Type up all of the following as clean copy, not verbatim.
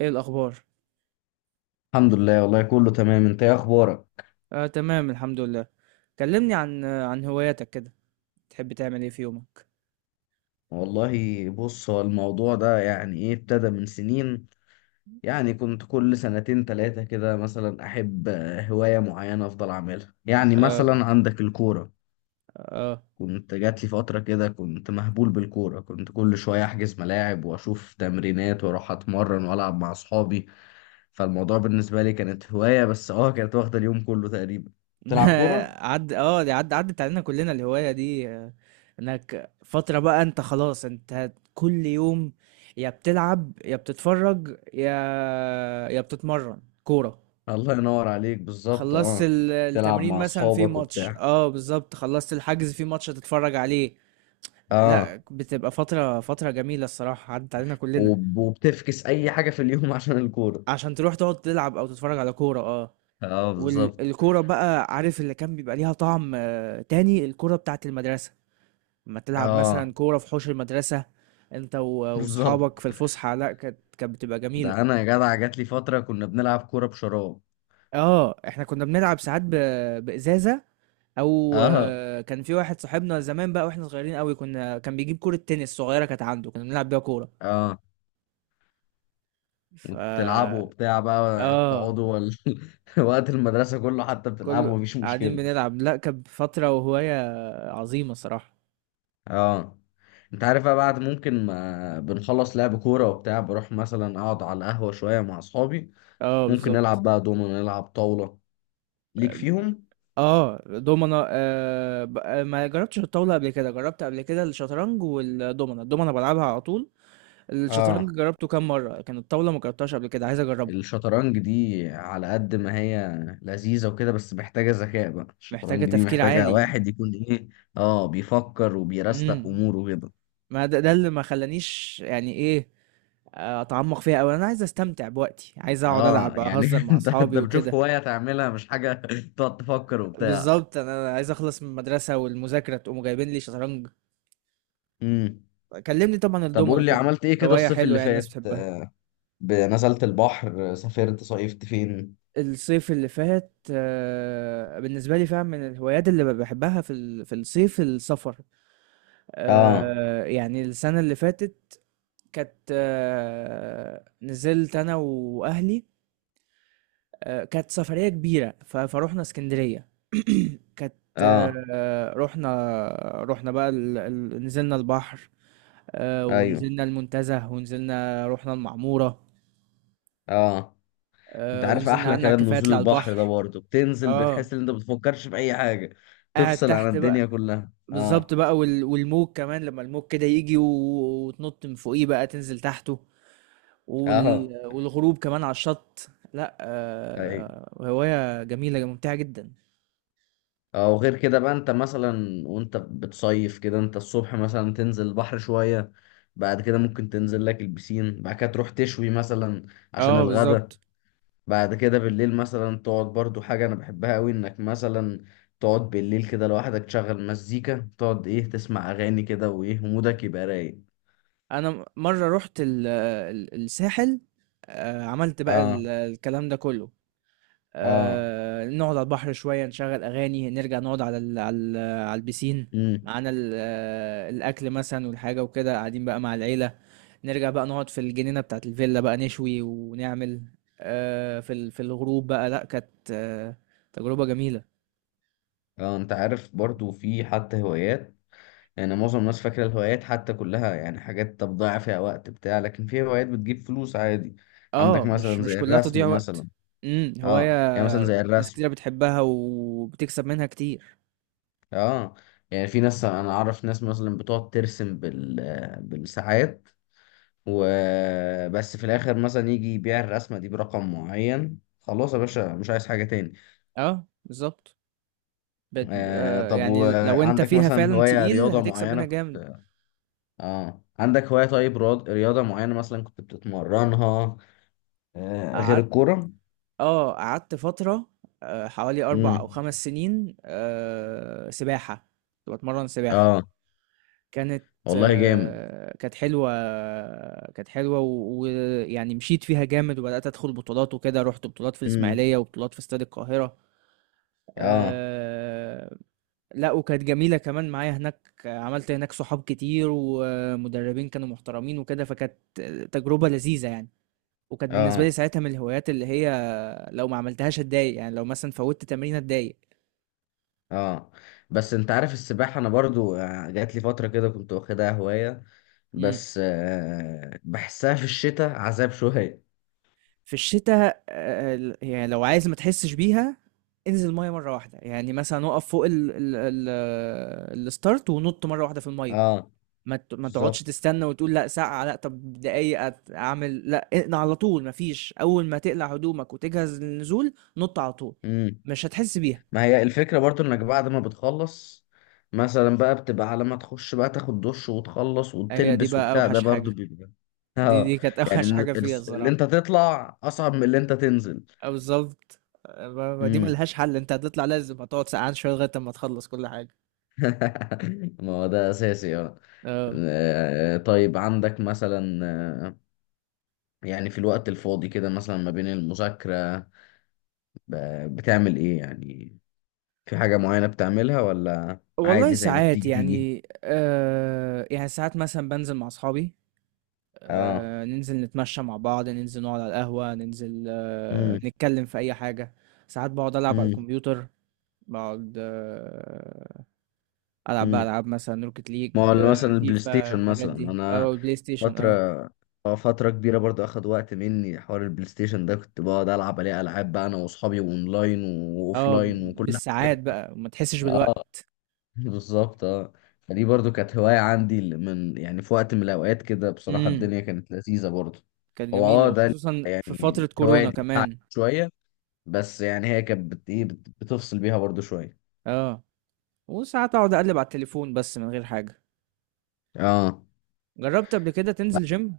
ايه الاخبار؟ الحمد لله، والله كله تمام. انت ايه اخبارك؟ آه، تمام، الحمد لله. كلمني عن عن هواياتك كده. تحب تعمل ايه في يومك؟ والله بص، هو الموضوع ده يعني ايه، ابتدى من سنين. يعني كنت كل سنتين تلاتة كده مثلا احب هواية معينة افضل اعملها. يعني اه. مثلا عندك الكورة، اه. كنت جات لي فترة كده كنت مهبول بالكورة، كنت كل شوية احجز ملاعب واشوف تمرينات واروح اتمرن والعب مع اصحابي. فالموضوع بالنسبة لي كانت هواية، بس اه كانت واخدة اليوم كله تقريبا. تلعب كورة. عد اه دي عد عدت علينا كلنا الهواية دي، انك فترة بقى، انت خلاص انت كل يوم يا بتلعب يا بتتفرج يا بتتمرن كورة. الله ينور عليك، بالظبط خلصت اه. تلعب التمرين مع مثلا في اصحابك ماتش، وبتاع. اه بالظبط، خلصت الحجز في ماتش هتتفرج عليه. اه، لا، بتبقى فترة جميلة الصراحة، عدت علينا كلنا. وبتفكس اي حاجه في اليوم عشان الكوره. عشان تروح تقعد تلعب او تتفرج على كوره. اه. اه بالظبط. والكوره بقى عارف اللي كان بيبقى ليها طعم، تاني الكوره بتاعت المدرسه، لما تلعب اه مثلا كوره في حوش المدرسه، انت بالظبط. واصحابك في الفسحه. لا، كانت بتبقى جميله. ده انا يا جدع جات لي فتره كنا بنلعب كوره بشراب. اه، احنا كنا بنلعب ساعات بازازه، او اه. كان في واحد صاحبنا زمان بقى، واحنا صغيرين قوي، كنا كان بيجيب كوره تنس صغيره كانت عنده، كنا بنلعب بيها كوره. اه. ف وبتلعبوا وبتاع بقى اه تقعدوا وقت المدرسه كله حتى كل بتلعبوا، مفيش قاعدين مشكله. بنلعب. لا، كانت فتره وهوايه عظيمه صراحه. اه. انت عارف بقى، بعد ممكن ما بنخلص لعب كوره وبتاع بروح مثلا اقعد على القهوه شويه مع اصحابي. اه ممكن نلعب بالظبط. بقى دومينو، نلعب طاوله، ليك فيهم. اه، دومنا ما جربتش الطاولة قبل كده، جربت قبل كده الشطرنج والدومنا. الدومنا بلعبها على طول. الشطرنج اه، جربته كام مرة، لكن الطاولة ما جربتهاش قبل كده، عايز اجربها. الشطرنج دي على قد ما هي لذيذة وكده، بس محتاجة ذكاء. بقى محتاجة الشطرنج دي تفكير محتاجة عالي. واحد يكون ايه، اه، بيفكر وبيرستق امم اموره كده. ما ده اللي ما خلانيش، يعني ايه، اتعمق فيها اوي. انا عايز استمتع بوقتي، عايز اقعد اه العب يعني اهزر مع انت اصحابي بتشوف وكده. هواية تعملها، مش حاجة تقعد تفكر وبتاع. بالظبط، انا عايز اخلص من المدرسة والمذاكرة تقوموا جايبين لي شطرنج. امم. كلمني. طبعا طب الدومنا قول لي كده عملت ايه كده هواية الصيف حلوة، اللي يعني الناس فات؟ بتحبها. نزلت البحر؟ سافرت؟ صيفت فين؟ الصيف اللي فات، بالنسبة لي فعلا من الهوايات اللي بحبها في في الصيف السفر. اه. يعني السنة اللي فاتت كانت، نزلت أنا وأهلي. كانت سفرية كبيرة فروحنا اسكندرية. كانت. اه. آه، رحنا رحنا بقى نزلنا البحر. ايوه. ونزلنا المنتزه، ونزلنا رحنا المعمورة. اه، انت عارف ونزلنا احلى قعدنا على كلام الكافيهات نزول اللي على البحر ده، البحر. برضه بتنزل بتحس اه، ان انت بتفكرش في اي حاجه. قاعد تفصل عن تحت بقى. الدنيا كلها، بالظبط اه. بقى. والموج كمان، لما الموج كده يجي وتنط من فوقيه بقى تنزل تحته. اه. والغروب كمان على الشط. لا، ايوه. هواية جميلة ممتعة جدا. اه، وغير كده بقى انت مثلا وانت بتصيف كده، انت الصبح مثلا تنزل البحر شويه، بعد كده ممكن تنزل لك البسين، بعد كده تروح تشوي مثلا عشان اه الغدا. بالظبط. بعد كده بالليل مثلا تقعد، برضو حاجه انا بحبها قوي انك مثلا تقعد بالليل كده لوحدك، تشغل مزيكا، تقعد ايه، تسمع اغاني كده وايه، ومودك يبقى رايق. انا مرة رحت الساحل. عملت بقى اه. الكلام ده كله. اه. نقعد على البحر شوية، نشغل أغاني، نرجع نقعد على البسين. امم. معانا الأكل مثلا والحاجة وكده، قاعدين بقى مع العيلة. نرجع بقى نقعد في الجنينة بتاعت الفيلا بقى نشوي ونعمل، في في الغروب بقى. لأ، كانت، تجربة جميلة. اه، انت عارف برضو في حتى هوايات، يعني معظم الناس فاكره الهوايات حتى كلها يعني حاجات تضيع فيها وقت بتاع لكن في هوايات بتجيب فلوس عادي. عندك اه، مش مثلا مش زي كلها تضييع الرسم وقت. مثلا. اه، هواية يعني مثلا زي ناس الرسم. كتيرة بتحبها وبتكسب منها كتير. اه، يعني في ناس، انا اعرف ناس مثلا بتقعد ترسم بال، بالساعات وبس، في الاخر مثلا يجي يبيع الرسمه دي برقم معين، خلاص يا باشا مش عايز حاجه تاني. اه بالظبط. بت... آه، آه طب يعني لو انت وعندك فيها مثلا فعلا هوايه تقيل رياضه هتكسب منها معينه؟ جامد. اه، عندك هواية طيب رياضة معينة مثلا كنت بتتمرنها غير قعدت. الكورة؟ اه، قعدت فترة، حوالي أربع أو امم. خمس سنين، سباحة. كنت بتمرن سباحة. اه، كانت والله جامد. آه، كانت حلوة. كانت حلوة، ويعني مشيت فيها جامد وبدأت أدخل بطولات وكده، رحت بطولات في امم. الإسماعيلية وبطولات في استاد القاهرة. اه. آه، لا وكانت جميلة كمان، معايا هناك عملت هناك صحاب كتير ومدربين كانوا محترمين وكده، فكانت تجربة لذيذة يعني. وكانت بالنسبة لي اه. ساعتها من الهوايات اللي هي لو ما عملتهاش اتضايق، يعني لو مثلا فوتت تمرين اتضايق. اه، بس انت عارف السباحة، انا برضو جات لي فترة كده كنت واخدها هواية، امم بس آه بحسها في الشتاء عذاب شوية. في الشتاء، يعني لو عايز ما تحسش بيها، انزل الميه مره واحده، يعني مثلا اقف فوق ال ال ال الستارت ونط مره واحده في الميه. اه ما تقعدش بالظبط. تستنى وتقول لا ساعه لا طب دقايق اعمل لا اقلع على طول. ما فيش، اول ما تقلع هدومك وتجهز للنزول نط على طول. مش هتحس بيها. ما هي الفكرة برضو انك بعد ما بتخلص مثلا بقى بتبقى على ما تخش بقى تاخد دش وتخلص هي دي وتلبس بقى وبتاع، ده اوحش برضو حاجه. بيبقى. دي اه دي كانت يعني اوحش حاجه فيها اللي الصراحه. انت تطلع اصعب من اللي انت تنزل. بالظبط. ما دي امم. ملهاش حل، انت هتطلع لازم هتقعد سقعان شويه لغايه اما تخلص كل حاجه. ما هو ده اساسي، اه. اه، طيب عندك مثلا يعني في الوقت الفاضي كده مثلا ما بين المذاكرة، بتعمل ايه يعني؟ في حاجة معينة بتعملها ولا والله عادي زي ما ساعات بتيجي تيجي؟ يعني يعني ساعات مثلا بنزل مع اصحابي. اه. ننزل نتمشى مع بعض، ننزل نقعد على القهوة، ننزل امم. نتكلم في اي حاجة. ساعات بقعد العب على الكمبيوتر. بقعد آه العب بقى امم، العاب مثلا روكيت ليج، ما هو اللي مثلا البلاي فيفا ستيشن الحاجات مثلا، دي انا او بلاي ستيشن. اه. فترة، اه فترة كبيرة برضو اخد وقت مني حوار البلاي ستيشن ده، كنت بقعد العب عليه العاب بقى انا واصحابي اونلاين اه واوفلاين وكل حاجة. بالساعات بقى ما تحسش اه بالوقت. بالظبط اه. فدي برضو كانت هواية عندي، اللي من يعني في وقت من الاوقات كده بصراحة مم. الدنيا كانت لذيذة برضو. كانت هو جميلة اه ده وخصوصا في فترة الهواية كورونا دي بتاعت كمان. شوية، بس يعني هي كانت بتفصل بيها برضو شوية. اه، وساعات اقعد اقلب على التليفون بس من غير حاجة. اه. جربت قبل كده تنزل جيم؟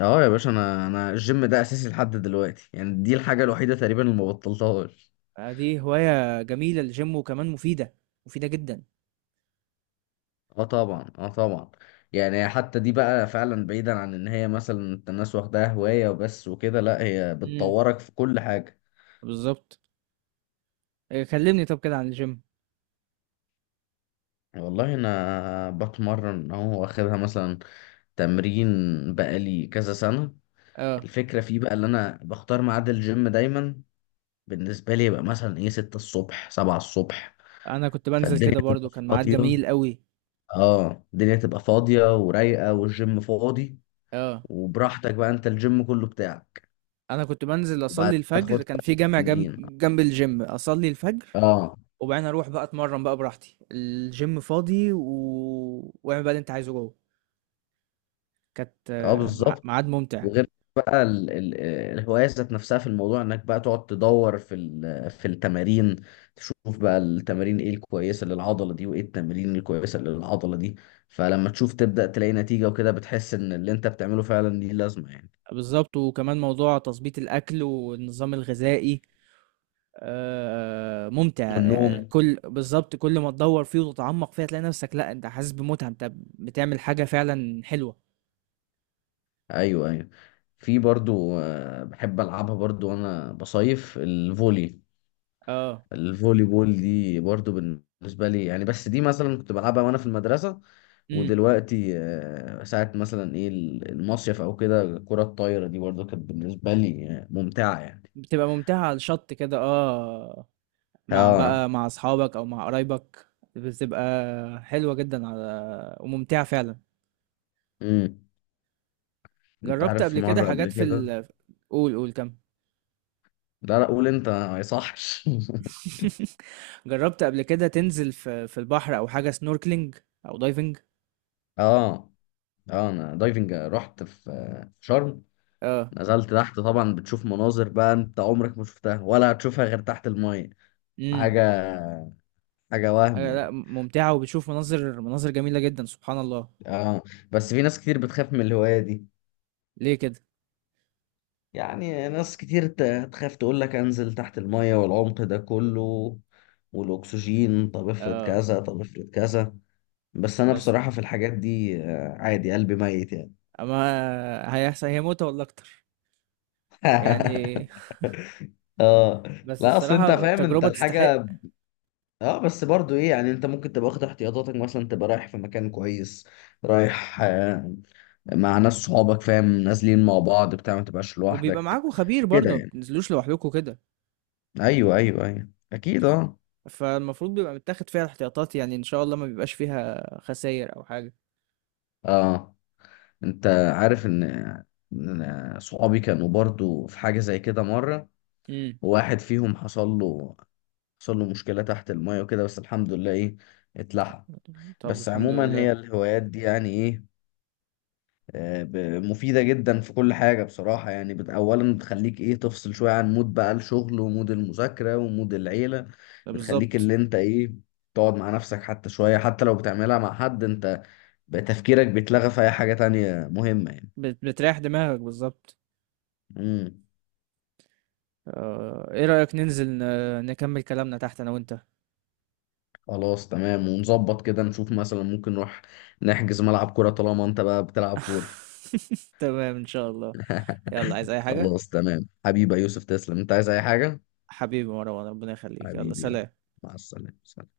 اه يا باشا، انا الجيم ده اساسي لحد دلوقتي، يعني دي الحاجه الوحيده تقريبا اللي ما بطلتهاش. دي هواية جميلة الجيم، وكمان مفيدة، مفيدة جدا. اه طبعا اه طبعا. يعني حتى دي بقى فعلا، بعيدا عن ان هي مثلا انت الناس واخداها هوايه وبس وكده، لا هي امم بتطورك في كل حاجه. بالظبط. إيه، كلمني طب كده عن الجيم. يعني والله انا بتمرن اهو، واخدها مثلا تمرين بقالي كذا سنه. اه، الفكره فيه بقى اللي انا بختار ميعاد الجيم دايما بالنسبه لي يبقى مثلا ايه 6 الصبح، 7 الصبح، انا كنت بنزل فالدنيا كده برضو، تبقى كان ميعاد فاضيه. جميل قوي. اه، الدنيا تبقى فاضية ورايقة، والجيم فاضي، اه، وبراحتك بقى، انت الجيم كله بتاعك. انا كنت بنزل وبعد اصلي ما الفجر، تاخد كان في جامع جنب تمرين. جنب الجيم اصلي الفجر. اه. وبعدين اروح بقى اتمرن بقى براحتي الجيم فاضي واعمل بقى اللي انت عايزه جوه. كانت اه آه، بالظبط. ميعاد ممتع. وغير بقى الهواية ذات نفسها، في الموضوع انك بقى تقعد تدور في التمارين، تشوف بقى التمارين ايه الكويسة للعضلة دي، وايه التمارين الكويسة للعضلة دي. فلما تشوف تبدأ تلاقي نتيجة وكده، بتحس ان اللي انت بتعمله فعلا ليه لازمة يعني. بالضبط، وكمان موضوع تضبيط الأكل والنظام الغذائي. ممتع، والنوم. يعني. بالضبط، كل ما تدوّر فيه وتتعمّق فيه هتلاقي نفسك لأ، أنت حاسس بمتعة، أنت بتعمل حاجة فعلًا حلوة، ايوه، ايوه. في برضو بحب العبها برضو وانا بصيف، الفولي، آه، الفولي بول دي برضو بالنسبه لي يعني، بس دي مثلا كنت بلعبها وانا في المدرسه، إمم، ودلوقتي ساعه مثلا ايه المصيف او كده. الكره الطايره دي برضو كانت بالنسبه لي ممتعه يعني. بتبقى ممتعة على الشط كده، مع اه. بقى مع أصحابك أو مع قرايبك، بتبقى حلوة جدًا وممتعة فعلًا. امم. انت جرّبت عارف في قبل كده مره حاجات قبل في كده. ال قُل، قُل، كمّل. لا لا قول انت، ما يصحش. جرّبت قبل كده تنزل في البحر أو حاجة snorkeling أو diving؟ اه. اه، انا دايفنج رحت في في شرم، آه، نزلت تحت، طبعا بتشوف مناظر بقى انت عمرك ما شفتها ولا هتشوفها غير تحت المية. إمم، حاجة، حاجة وهم لأ، يعني. ممتعة وبتشوف مناظر جميلة جدًا، سبحان الله. اه. بس في ناس كتير بتخاف من الهواية دي، ليه كده؟ يعني ناس كتير تخاف تقول لك انزل تحت المية والعمق ده كله والاكسجين، طب افرض آه، كذا، طب افرض كذا. بس انا بس بصراحة في الحاجات دي عادي، قلبي ميت يعني. أما هيحصل، هي متعة والله أكتر، يعني. اه. بس لا اصل انت الصراحة فاهم انت تجربة تستحق. الحاجة، اه، بس برضو ايه يعني، انت ممكن تبقى واخد احتياطاتك، مثلا تبقى رايح في مكان كويس، رايح مع ناس صحابك فاهم، نازلين مع بعض بتاع ما تبقاش وبيبقى لوحدك معاكم خبير كده برضه، ما يعني. بتنزلوش لوحدكم كده. ايوه ايوه ايوه اكيد اه. فالمفروض بيبقى متاخد فيها الاحتياطات، يعني إن شاء الله ما بيبقاش فيها خساير أو حاجة. اه، انت عارف ان، إن صحابي كانوا برضو في حاجة زي كده مرة، إمم، وواحد فيهم حصل له مشكلة تحت المية وكده، بس الحمد لله ايه، اتلحق. طب بس الحمد عموما هي لله. الهوايات دي يعني ايه، آه، ب- مفيدة جدا في كل حاجة بصراحة. يعني أولا بتخليك إيه، تفصل شوية عن مود بقى الشغل ومود المذاكرة ومود العيلة. ده بتخليك بالضبط. اللي أنت إيه، تقعد مع نفسك حتى شوية، حتى لو بتعملها مع حد، أنت بقى تفكيرك بيتلغى في أي حاجة تانية مهمة يعني. بتريّح دماغك بالضبط. امم. إيه رأيك ننزل نكمل كلامنا تحت أنا وأنت؟ خلاص تمام، ونظبط كده نشوف مثلا ممكن نروح نحجز ملعب كورة طالما أنت بقى بتلعب كورة. تمام إن شاء الله. يلا، عايز أي حاجة؟ خلاص تمام حبيبي يا يوسف، تسلم. أنت عايز أي حاجة؟ حبيبي مروان، ربنا يخليك، يلا حبيبي يلا، سلام. مع السلامة، سلام.